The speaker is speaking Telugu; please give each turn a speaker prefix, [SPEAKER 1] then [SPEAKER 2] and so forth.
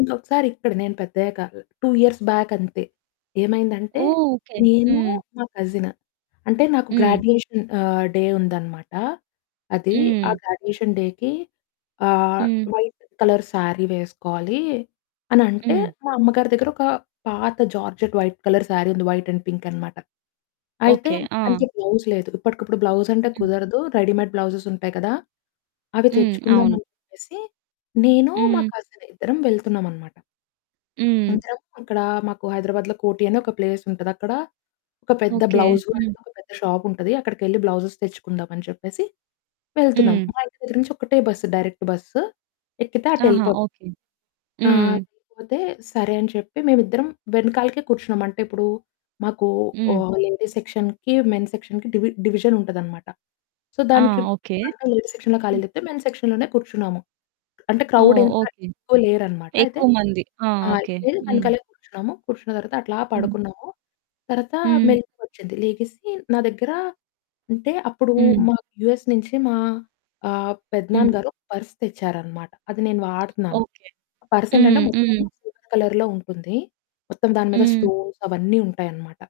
[SPEAKER 1] ఇంకొకసారి ఇక్కడ నేను పెద్దయ్యాక 2 ఇయర్స్ బ్యాకంతే. ఏమైందంటే
[SPEAKER 2] ఓహ్! ఓకే.
[SPEAKER 1] నేను
[SPEAKER 2] హ్మ్.
[SPEAKER 1] మా కజిను. అంటే నాకు
[SPEAKER 2] హ్మ్.
[SPEAKER 1] గ్రాడ్యుయేషన్ ఆహ్, డే ఉందన్నమాట. అది ఆ
[SPEAKER 2] హ్మ్.
[SPEAKER 1] గ్రాడ్యుయేషన్ డేకి. ఆహ్,
[SPEAKER 2] హ్మ్.
[SPEAKER 1] వైట్ కలర్ శారీ వేసుకోవాలి. అనంటే
[SPEAKER 2] హ్మ్.
[SPEAKER 1] మా అమ్మ గారి దగ్గర ఒక పాత జార్జెట్ వైట్ కలర్ శారీ ఉంది వైట్ అండ్ పింక్ అనమాట. అయితే
[SPEAKER 2] ఓకే. ఆ!
[SPEAKER 1] దానికి బ్లౌజ్ లేదు. ఇప్పటికిప్పుడు బ్లౌజ్ అంటే
[SPEAKER 2] హ్మ్.
[SPEAKER 1] కుదరదు. రెడీమేడ్ బ్లౌజెస్ ఉంటాయి కదా! అవి
[SPEAKER 2] హ్మ్.
[SPEAKER 1] తెచ్చుకుందాం
[SPEAKER 2] అవును.
[SPEAKER 1] అని చెప్పేసి, నేను మా
[SPEAKER 2] హ్మ్.
[SPEAKER 1] కజిను ఇద్దరం వెళ్తున్నాం అన్నమాట.
[SPEAKER 2] హ్మ్.
[SPEAKER 1] [unintelligible] అక్కడ మాకు హైదరాబాద్‌లో కోటి అనే ఒక ప్లేస్ ఉంటది. అక్కడ ఒక పెద్ద
[SPEAKER 2] ఓకే.
[SPEAKER 1] బ్లౌజ్ వరల్డ్
[SPEAKER 2] హ్మ్.
[SPEAKER 1] అనేదొక ఒక పెద్ద షాపు ఉంటది. అక్కడికెళ్లి బ్లౌజె‌స్ తెచ్చుకుందాం అని చెప్పేసి వెళ్తున్నాం.
[SPEAKER 2] హ్మ్.
[SPEAKER 1] మా ఇంటి దగ్గర నుంచి ఒకటే బస్సు. డైరెక్ట్ బస్సు ఎక్కితే
[SPEAKER 2] ఆహా!
[SPEAKER 1] అటేళ్ళిపోతాం.
[SPEAKER 2] ఓకే.
[SPEAKER 1] ఆ!
[SPEAKER 2] హ్మ్.
[SPEAKER 1] సరిపోతే సరే అని చెప్పి మేము ఇద్దరం వెనకాలకే కూర్చున్నాం. అంటే ఇప్పుడు మాకు
[SPEAKER 2] హ్మ్.
[SPEAKER 1] ఓహ్, లేడీస్ సెక్షన్‌కి మెన్ సెక్షన్‌కి డివి డివిజన్ ఉంటది అన్నమాట. సో
[SPEAKER 2] ఆ!
[SPEAKER 1] దానికి
[SPEAKER 2] ఓకే.
[SPEAKER 1] బాగా లేడీ సెక్షన్‌లో ఖాళీ
[SPEAKER 2] హ్మ్.
[SPEAKER 1] లేతే మెన్ సెక్షన్‌ లోనే కూర్చున్నాము. అంటే క్రౌడ్
[SPEAKER 2] ఓహ్!
[SPEAKER 1] వెనుకాల
[SPEAKER 2] ఓకే.
[SPEAKER 1] ఎక్కువ లేరు అన్నమాట. అయితే,
[SPEAKER 2] ఎక్కువ మంది. ఆ!
[SPEAKER 1] ఆ!
[SPEAKER 2] ఓకే.
[SPEAKER 1] వెళ్ళి
[SPEAKER 2] హ్మ్.
[SPEAKER 1] వెనకాలే కూర్చున్నాము. కూర్చున్న తర్వాత అట్లా
[SPEAKER 2] హ్మ్.
[SPEAKER 1] పడుకున్నాము. తర్వాత
[SPEAKER 2] హ్మ్.
[SPEAKER 1] మెలుకువ వచ్చింది. లేగిసి నా దగ్గర అంటే అప్పుడు
[SPEAKER 2] హ్మ్.
[SPEAKER 1] మాకు యూఎస్ నుంచి మా ఆహ్, పెదనాన్న
[SPEAKER 2] హ్మ్.
[SPEAKER 1] గారు ఓ పర్స్ తెచ్చారన్నమాట. అది నేను వాడుతున్నాను.
[SPEAKER 2] ఓకే.
[SPEAKER 1] పర్సెంటంటే
[SPEAKER 2] హ్మ్.
[SPEAKER 1] మొత్తము
[SPEAKER 2] హ్మ్.
[SPEAKER 1] సిల్వర్ కలర్‌లో ఉంటుంది. మొత్తం దాని మీద
[SPEAKER 2] హ్మ్.
[SPEAKER 1] స్టోన్స్ అవన్నీ ఉంటాయనమాట.